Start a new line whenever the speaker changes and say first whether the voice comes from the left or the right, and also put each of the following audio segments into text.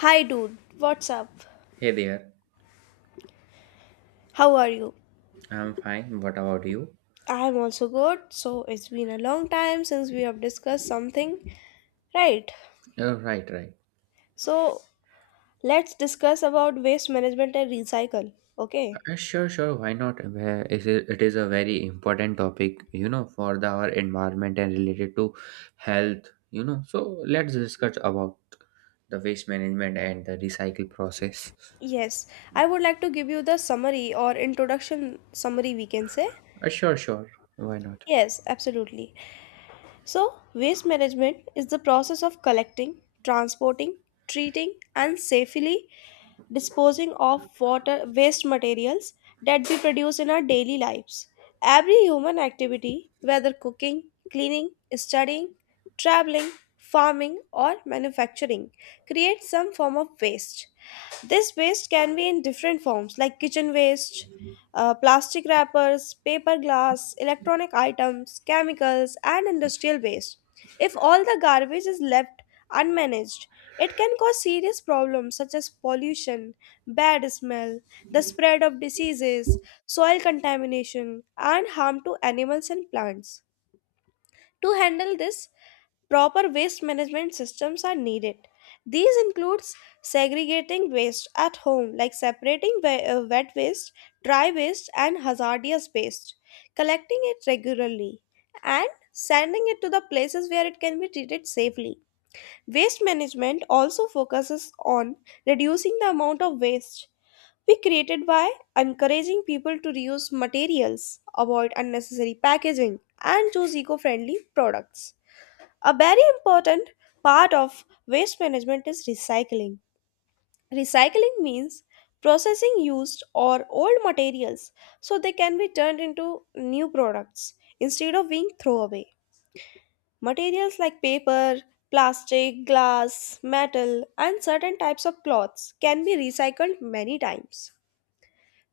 left: Hi, dude. What's up?
right: Hey there,
left: How are you?
right: I'm fine. What about you?
left: I'm also good. So, it's been a long time since we have discussed something. Right.
right: Oh, right, right.
left: So, let's discuss about waste management and recycle. Okay.
right: Sure, sure. Why not? It is a very important topic, you know, for the our environment and related to health, you know. So let's discuss about the waste management and the recycle process.
left: Yes. I would like to give you the summary or introduction summary, we can say.
right: Sure, sure. Why not?
left: Yes, absolutely. So, waste management is the process of collecting, transporting, treating, and safely disposing of water waste materials that we produce in our daily lives. Every human activity, whether cooking, cleaning, studying, traveling, farming, or manufacturing, creates some form of waste. This waste can be in different forms like kitchen waste, plastic wrappers, paper glass, electronic items, chemicals, and industrial waste. If all the garbage is left unmanaged, it can cause serious problems such as pollution, bad smell, the spread of diseases, soil contamination, and harm to animals and plants. To handle this, proper waste management systems are needed. These includes segregating waste at home like separating wet waste, dry waste and hazardous waste, collecting it regularly and sending it to the places where it can be treated safely. Waste management also focuses on reducing the amount of waste we created by encouraging people to reuse materials, avoid unnecessary packaging and choose eco-friendly products. A very important part of waste management is recycling. Recycling means processing used or old materials so they can be turned into new products instead of being thrown away. Materials like paper, plastic, glass, metal, and certain types of cloths can be recycled many times.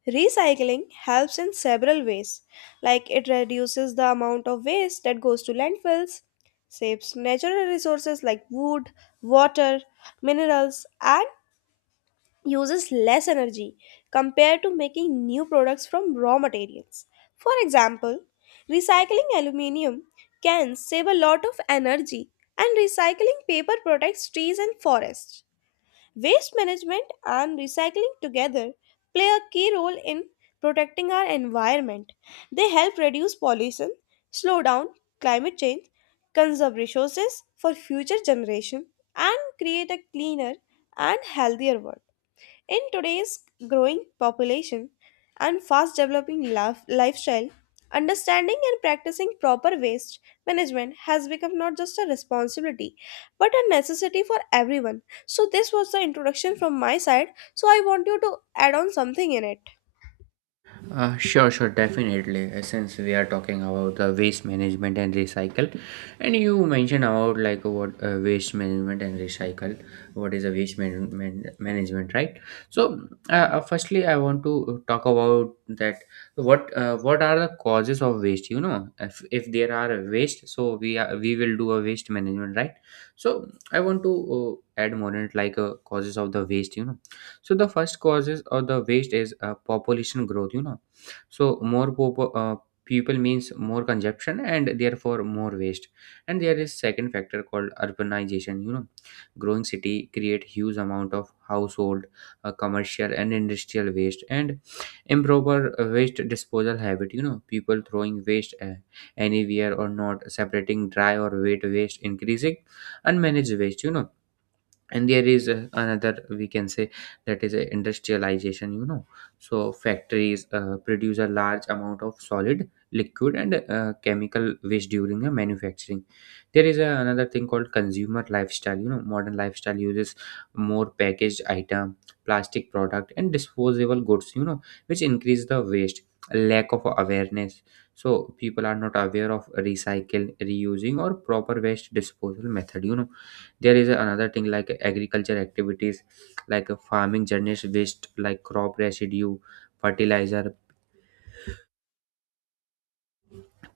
left: Recycling helps in several ways, like it reduces the amount of waste that goes to landfills, saves natural resources like wood, water, minerals, and uses less energy compared to making new products from raw materials. For example, recycling aluminium can save a lot of energy, and recycling paper protects trees and forests. Waste management and recycling together play a key role in protecting our environment. They help reduce pollution, slow down climate change, conserve resources for future generations, and create a cleaner and healthier world. In today's growing population and fast developing lifestyle, understanding and practicing proper waste management has become not just a responsibility but a necessity for everyone. So, this was the introduction from my side. So, I want you to add on something in it.
right: Sure, sure, definitely. Since we are talking about the waste management and recycle, and you mentioned about like what waste management and recycle, what is a waste man management, right? So, firstly, I want to talk about that. What are the causes of waste? You know, if there are a waste, so we will do a waste management, right? So, I want to add more in it, like causes of the waste. You know, so the first causes of the waste is population growth. You know, so more pop people means more consumption and therefore more waste, and there is second factor called urbanization, you know, growing city create huge amount of household, commercial and industrial waste, and improper waste disposal habit, you know, people throwing waste anywhere or not separating dry or wet waste, increasing unmanaged waste, you know. And there is another, we can say, that is industrialization, you know. So factories produce a large amount of solid liquid and chemical waste during the manufacturing. There is another thing called consumer lifestyle, you know, modern lifestyle uses more packaged item, plastic product and disposable goods, you know, which increase the waste. Lack of awareness, so people are not aware of recycle, reusing or proper waste disposal method, you know. There is another thing like agriculture activities, like a farming journeys waste like crop residue, fertilizer,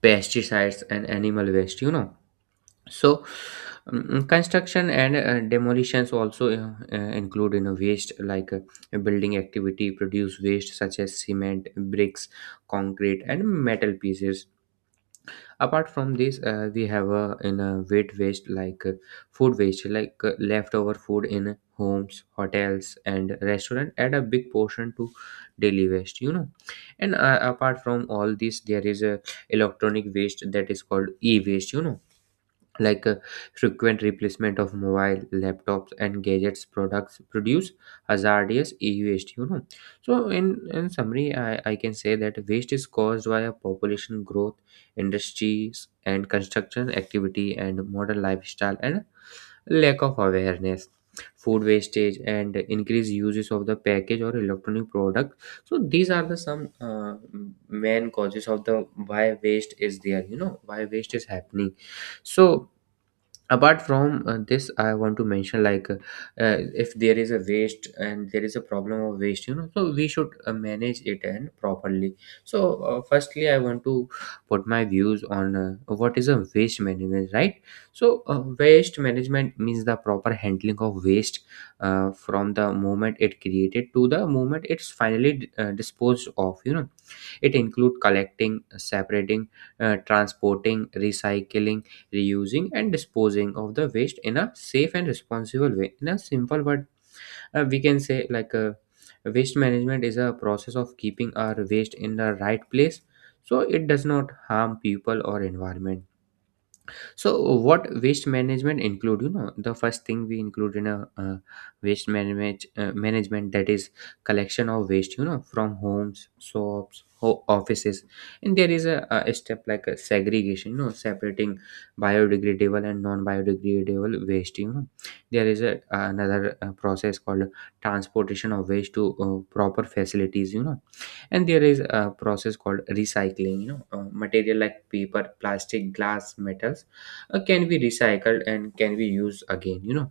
right: pesticides and animal waste, you know. So construction and demolitions also include in a waste, like a building activity produce waste such as cement, bricks, concrete and metal pieces. Apart from this, we have, in a wet waste like food waste, like leftover food in homes, hotels and restaurant add a big portion to daily waste, you know. And apart from all this, there is a electronic waste that is called e-waste, you know, like frequent replacement of mobile, laptops and gadgets products produce hazardous e-waste, you know. So in summary, I can say that waste is caused by a population growth, industries and construction activity, and modern lifestyle, and lack of awareness, food wastage and increased uses of the package or electronic product. So these are the some main causes of the why waste is there, you know, why waste is happening. So apart from this, I want to mention like uh, if there is a waste and there is a problem of waste, you know, so we should manage it and properly. So firstly, I want to put my views on what is a waste management, right? So waste management means the proper handling of waste, from the moment it created to the moment it's finally disposed of, you know. It include collecting, separating, transporting, recycling, reusing and disposing of the waste in a safe and responsible way. In a simple word, we can say like waste management is a process of keeping our waste in the right place, so it does not harm people or environment. So what waste management include? You know, the first thing we include in a waste management management, that is collection of waste. You know, from homes, shops, offices, and there is a step like a segregation. You know, separating biodegradable and non-biodegradable waste. You know, there is a another process called transportation of waste to proper facilities. You know, and there is a process called recycling, you know, material like paper, plastic, glass, metals can be recycled and can be used again, you know.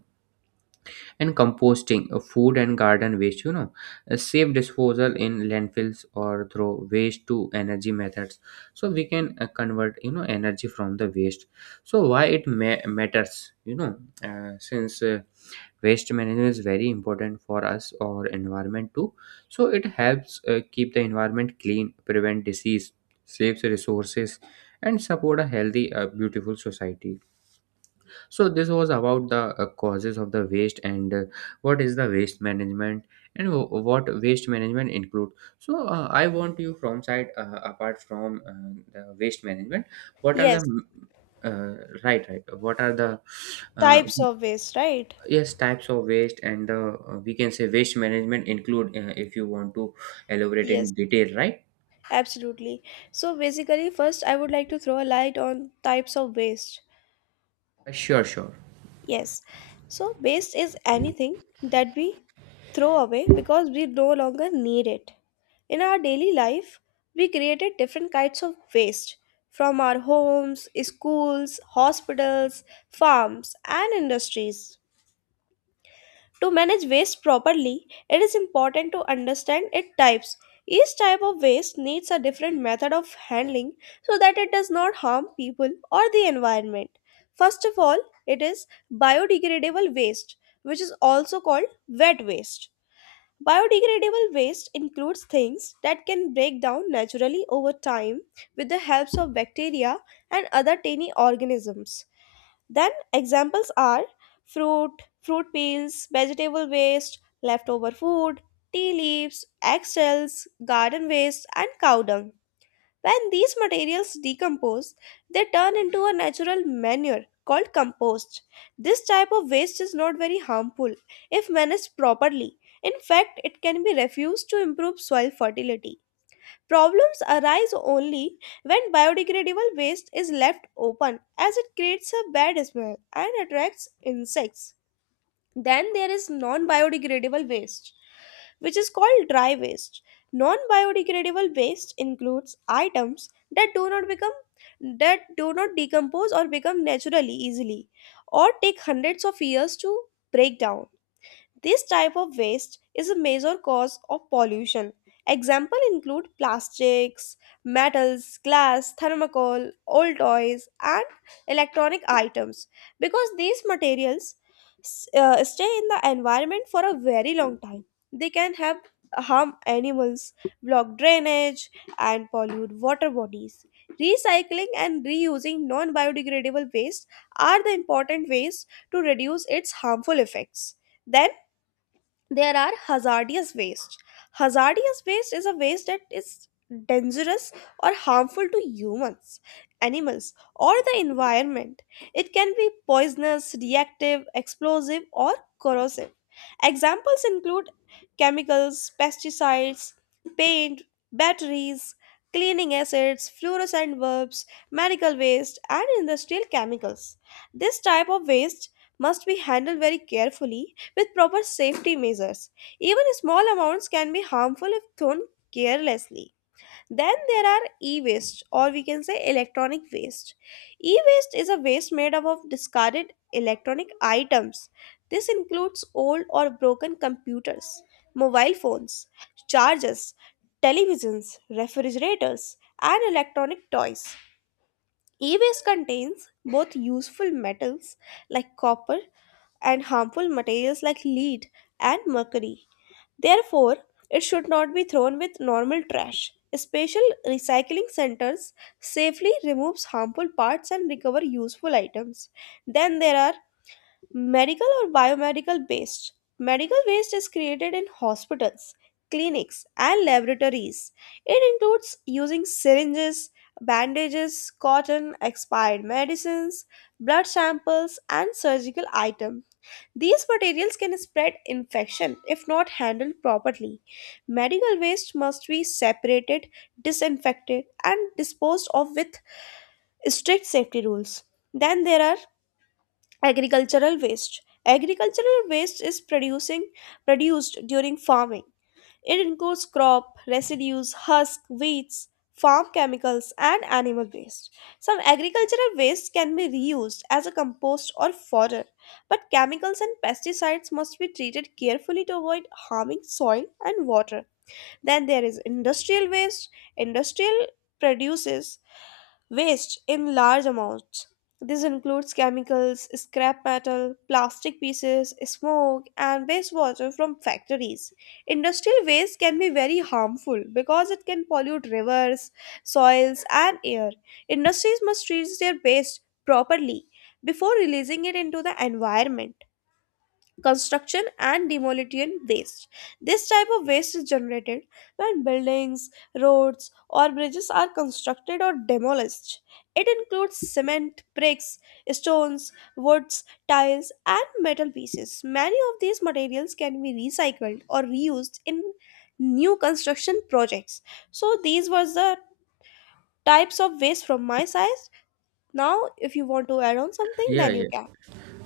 right: And composting food and garden waste, you know, safe disposal in landfills or through waste to energy methods, so we can convert, you know, energy from the waste. So why it matters, you know? Since waste management is very important for us or environment too. So it helps keep the environment clean, prevent disease, saves resources, and support a healthy, beautiful society. So this was about the causes of the waste and what is the waste management, and what waste management include. So I want you from side, apart from the waste management, what are
left: Yes,
right: the uh, right, right? What are the uh,
left: types of waste, right?
right: yes, types of waste and we can say waste management include, if you want to elaborate
left: Yes,
right: in detail, right?
left: absolutely. So, basically, first, I would like to throw a light on types of waste.
right: Sure, sure.
left: Yes. So, waste is anything that we throw away because we no longer need it. In our daily life, we created different kinds of waste from our homes, schools, hospitals, farms, and industries. To manage waste properly, it is important to understand its types. Each type of waste needs a different method of handling so that it does not harm people or the environment. First of all, it is biodegradable waste, which is also called wet waste. Biodegradable waste includes things that can break down naturally over time with the help of bacteria and other tiny organisms. Then examples are fruit, fruit peels, vegetable waste, leftover food, tea leaves, eggshells, garden waste, and cow dung. When these materials decompose, they turn into a natural manure called compost. This type of waste is not very harmful if managed properly. In fact, it can be refused to improve soil fertility. Problems arise only when biodegradable waste is left open as it creates a bad smell and attracts insects. Then there is non biodegradable waste, which is called dry waste. Non biodegradable waste includes items that do not become that do not decompose or become naturally easily or take hundreds of years to break down. This type of waste is a major cause of pollution. Example include plastics, metals, glass, thermocol, old toys, and electronic items because these materials stay in the environment for a very long time. They can have harm animals, block drainage, and pollute water bodies. Recycling and reusing non-biodegradable waste are the important ways to reduce its harmful effects. Then there are hazardous waste. Hazardous waste is a waste that is dangerous or harmful to humans, animals, or the environment. It can be poisonous, reactive, explosive, or corrosive. Examples include chemicals, pesticides, paint, batteries, cleaning acids, fluorescent bulbs, medical waste, and industrial chemicals. This type of waste must be handled very carefully with proper safety measures. Even small amounts can be harmful if thrown carelessly. Then there are e waste, or we can say electronic waste. E waste is a waste made up of discarded electronic items. This includes old or broken computers, mobile phones, chargers, televisions, refrigerators, and electronic toys. E-waste contains both useful metals like copper and harmful materials like lead and mercury. Therefore, it should not be thrown with normal trash. Special recycling centers safely removes harmful parts and recover useful items. Then there are medical or biomedical waste. Medical waste is created in hospitals, clinics, and laboratories. It includes using syringes, bandages, cotton, expired medicines, blood samples, and surgical items. These materials can spread infection if not handled properly. Medical waste must be separated, disinfected, and disposed of with strict safety rules. Then there are agricultural waste. Agricultural waste is producing produced during farming. It includes crop residues, husk, weeds, farm chemicals and animal waste. Some agricultural waste can be reused as a compost or fodder, but chemicals and pesticides must be treated carefully to avoid harming soil and water. Then there is industrial waste. Industrial produces waste in large amounts. This includes chemicals, scrap metal, plastic pieces, smoke, and wastewater from factories. Industrial waste can be very harmful because it can pollute rivers, soils, and air. Industries must treat their waste properly before releasing it into the environment. Construction and demolition waste. This type of waste is generated when buildings, roads, or bridges are constructed or demolished. It includes cement, bricks, stones, woods, tiles, and metal pieces. Many of these materials can be recycled or reused in new construction projects. So, these were the types of waste from my side. Now, if you want to add on something,
right: Yeah,
left: then you
right: yeah.
left: can.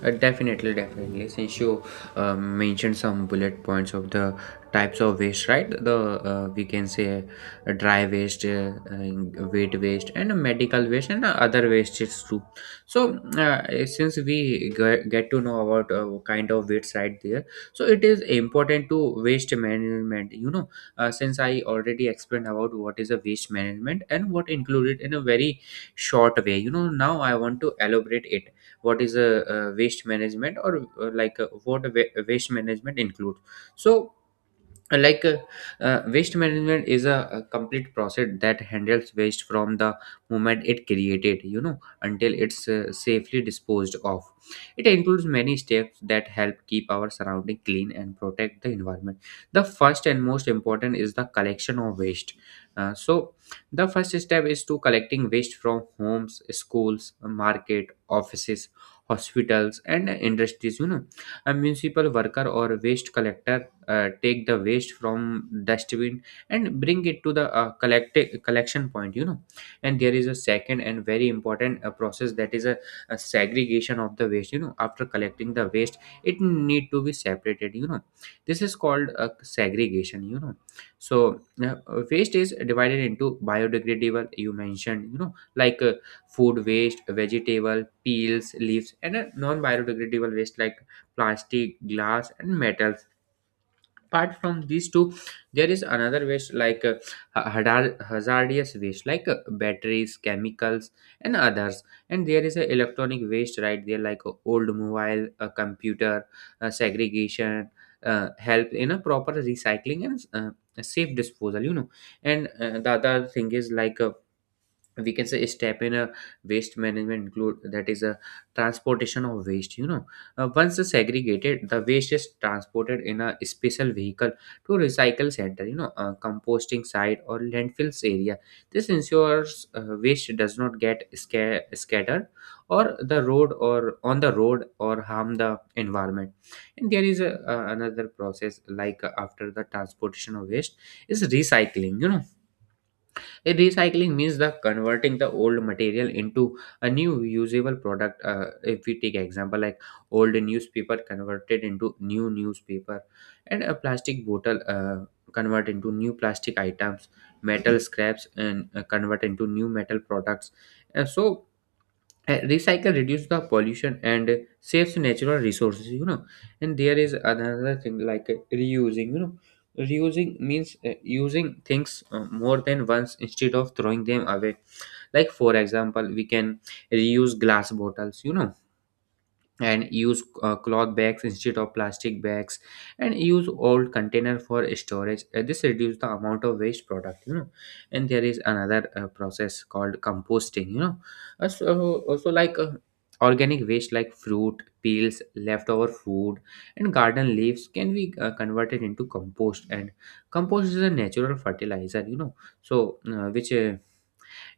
right: Definitely, definitely. Since you mentioned some bullet points of the types of waste, right? The we can say dry waste, wheat waste, and medical waste, and other wastes too. So since we get to know about kind of waste right there, so it is important to waste management. You know, since I already explained about what is a waste management and what included in a very short way. You know, now I want to elaborate it what is a, waste management, or like what a waste management includes. So like waste management is a complete process that handles waste from the moment it created, you know, until it's safely disposed of. It includes many steps that help keep our surrounding clean and protect the environment. The first and most important is the collection of waste. So the first step is to collecting waste from homes, schools, market, offices, hospitals and industries, you know. A municipal worker or waste collector take the waste from dustbin and bring it to the collection point, you know. And there is a second and very important process, that is a segregation of the waste, you know. After collecting the waste, it need to be separated, you know. This is called a segregation, you know. So waste is divided into biodegradable, you mentioned, you know, like food waste, vegetable peels, leaves, and a non biodegradable waste like plastic, glass and metal. Apart from these two, there is another waste, like hazardous waste, like batteries, chemicals and others. And there is a electronic waste right there, like old mobile, a computer. Segregation help in a proper recycling and safe disposal, you know. And the other thing is, like we can say step in a waste management include, that is a transportation of waste, you know. Once it's segregated, the waste is transported in a special vehicle to recycle center, you know, composting site or landfills area. This ensures waste does not get scattered or the road or on the road or harm the environment. And there is a, another process like after the transportation of waste is recycling, you know. Recycling means the converting the old material into a new usable product. If we take example like old newspaper converted into new newspaper, and a plastic bottle convert into new plastic items, metal scraps and convert into new metal products. And so recycle reduce the pollution and saves natural resources. And there is another thing like reusing. Reusing means using things more than once instead of throwing them away, like for example we can reuse glass bottles, and use cloth bags instead of plastic bags, and use old container for storage. This reduce the amount of waste product. And there is another process called composting. So also like organic waste like fruit peels, leftover food and garden leaves can be converted into compost, and compost is a natural fertilizer, so which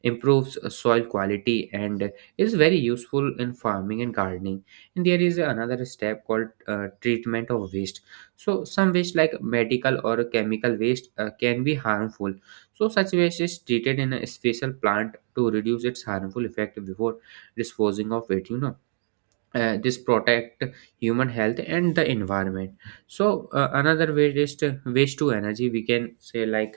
right: improves soil quality and is very useful in farming and gardening. And there is another step called treatment of waste. So some waste like medical or chemical waste can be harmful, so such waste is treated in a special plant to reduce its harmful effect before disposing of it. This protect human health and the environment. So another way is to waste to energy, we can say, like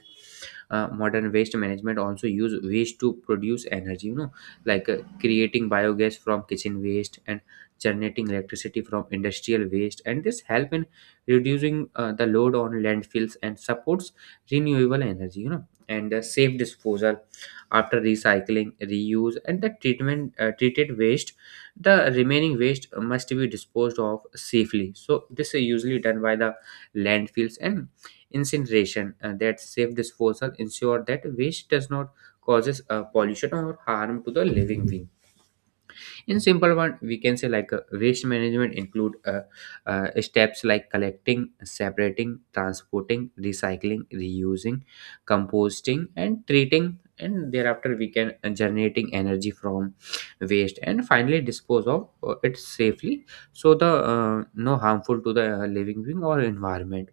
right: modern waste management also use waste to produce energy, like creating biogas from kitchen waste and generating electricity from industrial waste, and this help in reducing the load on landfills and supports renewable energy, and safe disposal. After recycling, reuse and the treatment, treated waste, the remaining waste must be disposed of safely. So this is usually done by the landfills and incineration. That safe disposal ensure that waste does not causes pollution or harm to the living being. In simple one we can say, like waste management include steps like collecting, separating, transporting, recycling, reusing, composting and treating, and thereafter we can generating energy from waste and finally dispose of it safely, so the no harmful to the living being or environment.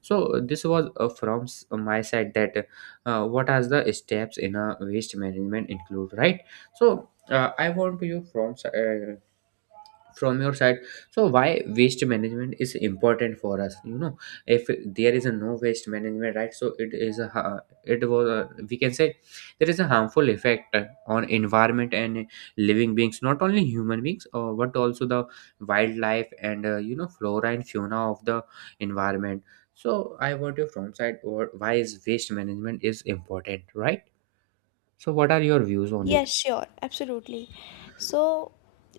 right: So this was my side, that what are the steps in a waste management include, right? So I want to you from from your side, so why waste management is important for us. If there is a no waste management, right? So it is a it was a, we can say, there is a harmful effect on environment and living beings, not only human beings, but also the wildlife and flora and fauna of the environment. So I want your from side, or why is waste management is important, right? So what are your views on it?
left: Yes, sure, absolutely. So,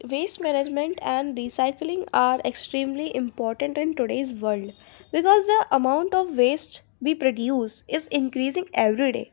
left: waste management and recycling are extremely important in today's world because the amount of waste we produce is increasing every day.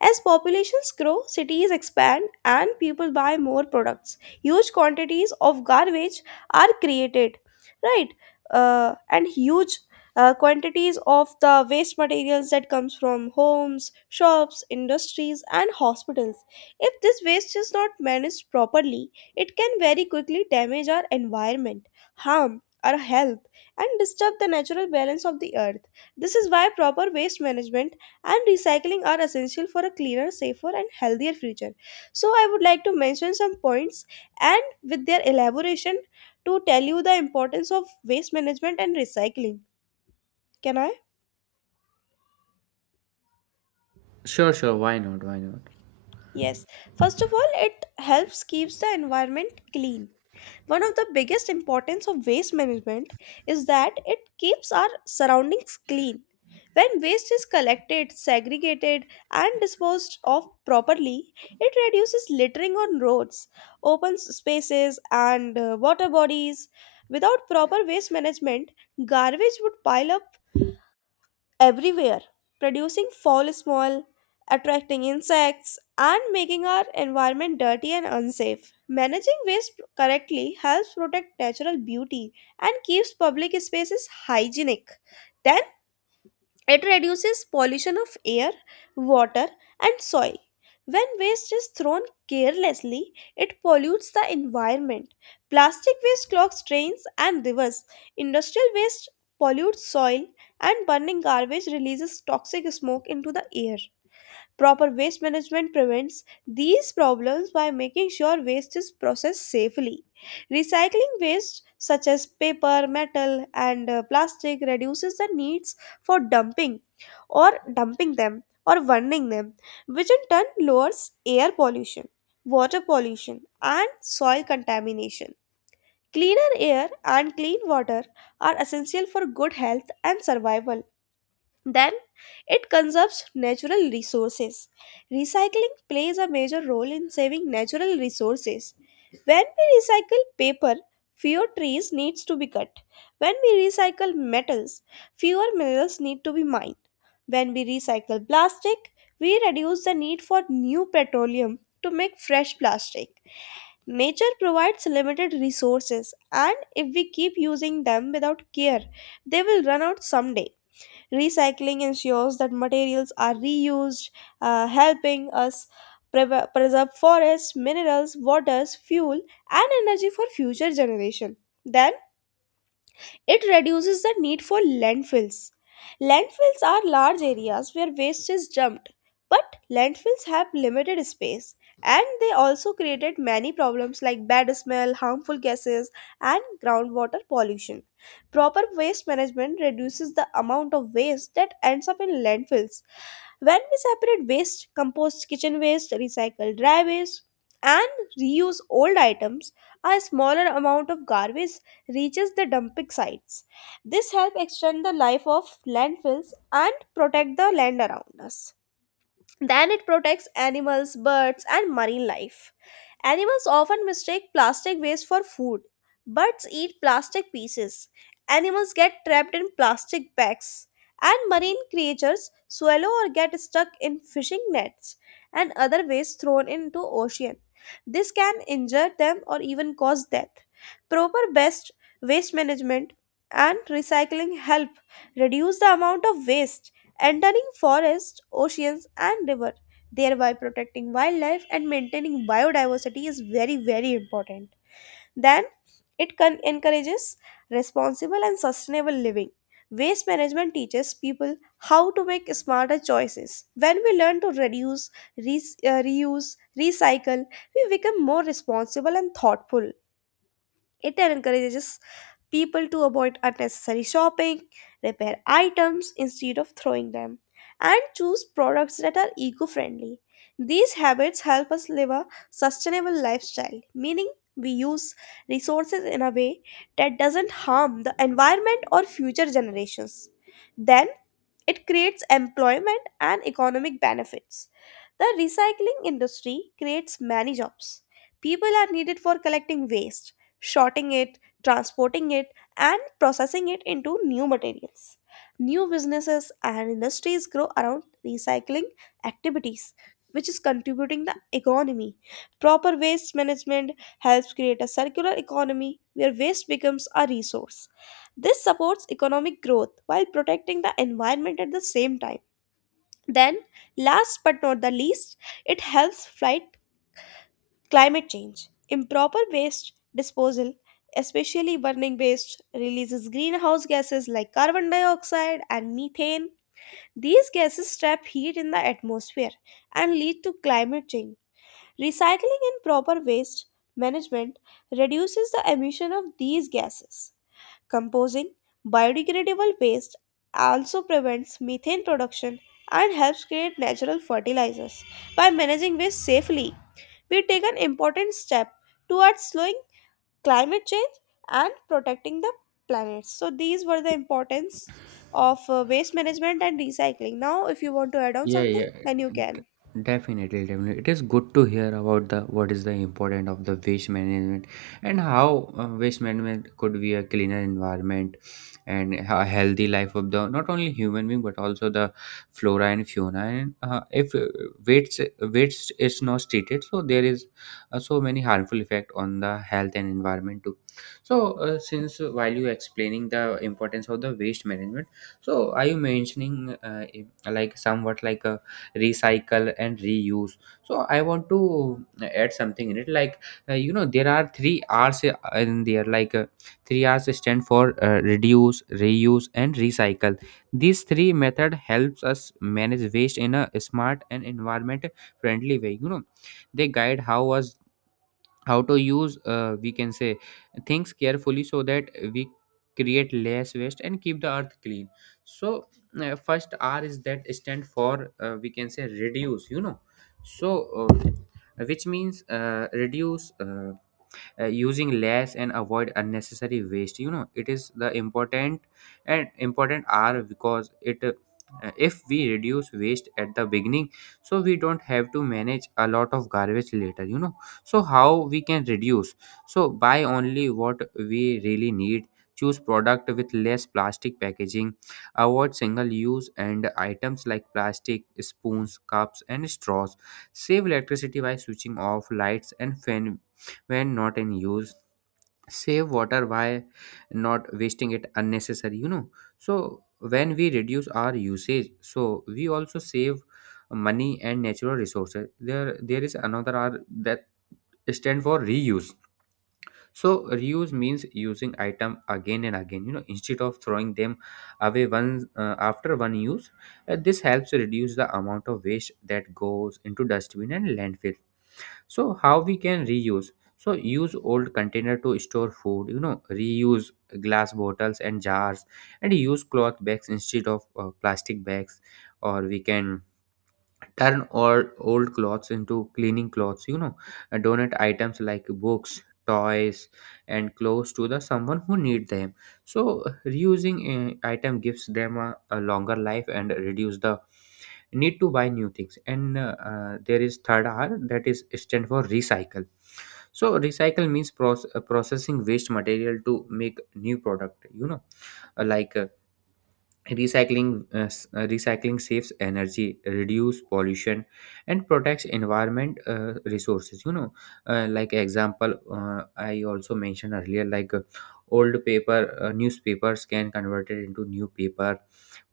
left: As populations grow, cities expand, and people buy more products, huge quantities of garbage are created, right? And huge quantities of the waste materials that comes from homes, shops, industries, and hospitals. If this waste is not managed properly, it can very quickly damage our environment, harm our health, and disturb the natural balance of the earth. This is why proper waste management and recycling are essential for a cleaner, safer, and healthier future. So, I would like to mention some points and with their elaboration to tell you the importance of waste management and recycling. Can I?
right: Sure, sure, why not, why not.
left: Yes. First of all, it helps keeps the environment clean. One of the biggest importance of waste management is that it keeps our surroundings clean. When waste is collected, segregated, and disposed of properly, it reduces littering on roads, open spaces, and water bodies. Without proper waste management, garbage would pile up everywhere, producing foul smell, attracting insects, and making our environment dirty and unsafe. Managing waste correctly helps protect natural beauty and keeps public spaces hygienic. Then it reduces pollution of air, water, and soil. When waste is thrown carelessly, it pollutes the environment. Plastic waste clogs drains and rivers. Industrial waste pollutes soil, and burning garbage releases toxic smoke into the air. Proper waste management prevents these problems by making sure waste is processed safely. Recycling waste such as paper, metal, and plastic reduces the needs for dumping them or burning them, which in turn lowers air pollution, water pollution, and soil contamination. Cleaner air and clean water are essential for good health and survival. Then it conserves natural resources. Recycling plays a major role in saving natural resources. When we recycle paper, fewer trees needs to be cut. When we recycle metals, fewer minerals need to be mined. When we recycle plastic, we reduce the need for new petroleum to make fresh plastic. Nature provides limited resources, and if we keep using them without care, they will run out someday. Recycling ensures that materials are reused, helping us preserve forests, minerals, waters, fuel, and energy for future generation. Then it reduces the need for landfills. Landfills are large areas where waste is dumped, but landfills have limited space and they also created many problems like bad smell, harmful gases, and groundwater pollution. Proper waste management reduces the amount of waste that ends up in landfills. When we separate waste, compost kitchen waste, recycle dry waste, and reuse old items, a smaller amount of garbage reaches the dumping sites. This helps extend the life of landfills and protect the land around us. Then it protects animals, birds, and marine life. Animals often mistake plastic waste for food. Birds eat plastic pieces. Animals get trapped in plastic bags. And marine creatures swallow or get stuck in fishing nets and other waste thrown into ocean. This can injure them or even cause death. Proper best waste management and recycling help reduce the amount of waste entering forests, oceans, and river, thereby protecting wildlife and maintaining biodiversity is very very important. Then it can encourages responsible and sustainable living. Waste management teaches people how to make smarter choices. When we learn to reduce, reuse, recycle, we become more responsible and thoughtful. It encourages people to avoid unnecessary shopping, repair items instead of throwing them, and choose products that are eco friendly. These habits help us live a sustainable lifestyle, meaning we use resources in a way that doesn't harm the environment or future generations. Then it creates employment and economic benefits. The recycling industry creates many jobs. People are needed for collecting waste, sorting it, transporting it, and processing it into new materials. New businesses and industries grow around recycling activities, which is contributing the economy. Proper waste management helps create a circular economy where waste becomes a resource. This supports economic growth while protecting the environment at the same time. Then, last but not the least, it helps fight climate change. Improper waste disposal, especially burning waste, releases greenhouse gases like carbon dioxide and methane. These gases trap heat in the atmosphere and lead to climate change. Recycling and proper waste management reduces the emission of these gases. Composing biodegradable waste also prevents methane production and helps create natural fertilizers by managing waste safely. We take an important step towards slowing climate change and protecting the planet. So these were the importance of waste management and recycling. Now, if you want to add on
right: Yeah,
left: something,
right: yeah,
left: then you can.
right: d- definitely, definitely. It is good to hear about the what is the importance of the waste management, and how waste management could be a cleaner environment and a healthy life of the not only human being but also the flora and fauna. And if waste is not treated, so there is so many harmful effect on the health and environment too. So since while you explaining the importance of the waste management, so are you mentioning like somewhat like a recycle and reuse. So I want to add something in it, like you know there are three r's in there, like three r's stand for reduce, reuse and recycle. These three method helps us manage waste in a smart and environment friendly way. They guide how us how to use, we can say, things carefully, so that we create less waste and keep the earth clean. So first r is that stand for we can say reduce. So which means reduce using less and avoid unnecessary waste. It is the important, and important are because it if we reduce waste at the beginning, so we don't have to manage a lot of garbage later. So how we can reduce? So buy only what we really need, choose product with less plastic packaging, avoid single use and items like plastic spoons, cups and straws, save electricity by switching off lights and fan when not in use, save water by not wasting it unnecessary. So when we reduce our usage, so we also save money and natural resources. There is another r that stand for reuse. So reuse means using item again and again, instead of throwing them away once after one use. This helps reduce the amount of waste that goes into dustbin and landfill. So how we can reuse? So use old container to store food, reuse glass bottles and jars, and use cloth bags instead of plastic bags, or we can turn or old clothes into cleaning clothes, and donate items like books, toys, and clothes to the someone who need them. So reusing an item gives them a longer life and reduce the need to buy new things. And there is third r that is stand for recycle. So recycle means processing waste material to make new product. Like recycling recycling saves energy, reduce pollution and protects environment resources. Like example, I also mentioned earlier, like old paper, newspapers can convert it into new paper,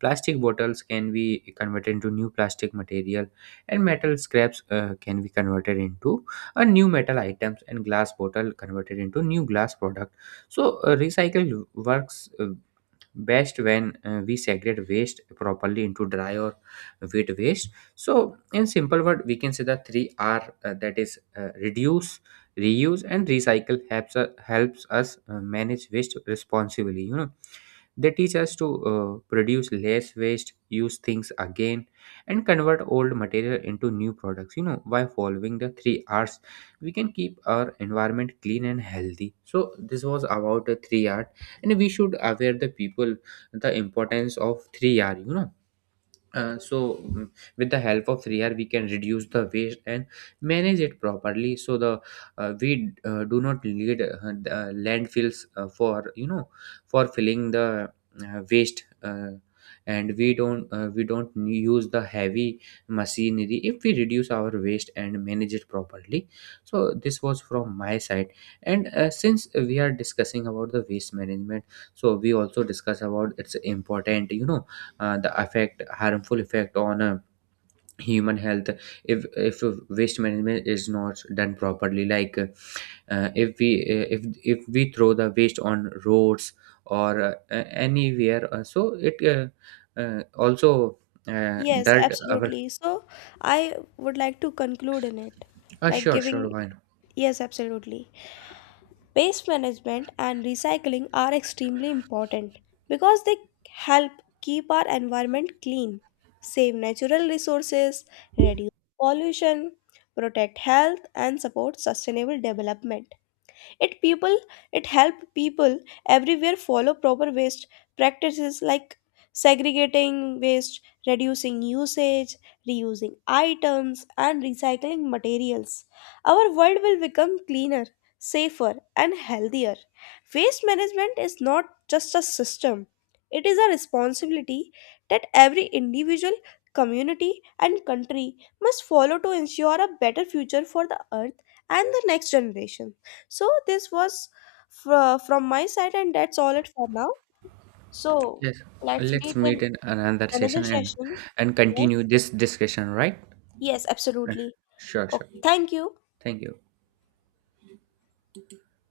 right: plastic bottles can be converted into new plastic material, and metal scraps can be converted into a new metal items, and glass bottle converted into new glass product. So recycle works best when we segregate waste properly into dry or wet waste. So in simple word we can say the three r, that is reduce, reuse and recycle helps, helps us manage waste responsibly. They teach us to produce less waste, use things again, and convert old material into new products. You know, by following the three R's, we can keep our environment clean and healthy. So this was about the three R, and we should aware the people the importance of three R. So mm, with the help of 3R we can reduce the waste and manage it properly, so the we do not need the landfills for you know for filling the waste, and we don't, we don't use the heavy machinery if we reduce our waste and manage it properly. So this was from my side. And since we are discussing about the waste management, so we also discuss about its important, the effect, harmful effect on human health if waste management is not done properly, like uh, if we uh, if if we throw the waste on roads or anywhere, so it also uh,
left: Yes,
right: dirt our
left: absolutely. So I would like to conclude in it, like
right: sure, sure,
left: giving.
right: why not.
left: Yes, absolutely. Waste management and recycling are extremely important because they help keep our environment clean, save natural resources, reduce pollution, protect health, and support sustainable development. It people it help people everywhere follow proper waste practices like segregating waste, reducing usage, reusing items and recycling materials. Our world will become cleaner, safer and healthier. Waste management is not just a system. It is a responsibility that every individual, community and country must follow to ensure a better future for the earth and the next generation. So this was from my side, and that's all it for now. So
right: Yes,
left: let's
right: let's
left: meet
right: meet
left: in
right: in another
left: another
right: session, and
left: session.
right: and
left: Yes.
right: continue this discussion, right?
left: Yes,
right: Uh,
left: absolutely.
right: sure, sure,
left: Okay. Thank you.
right: thank you.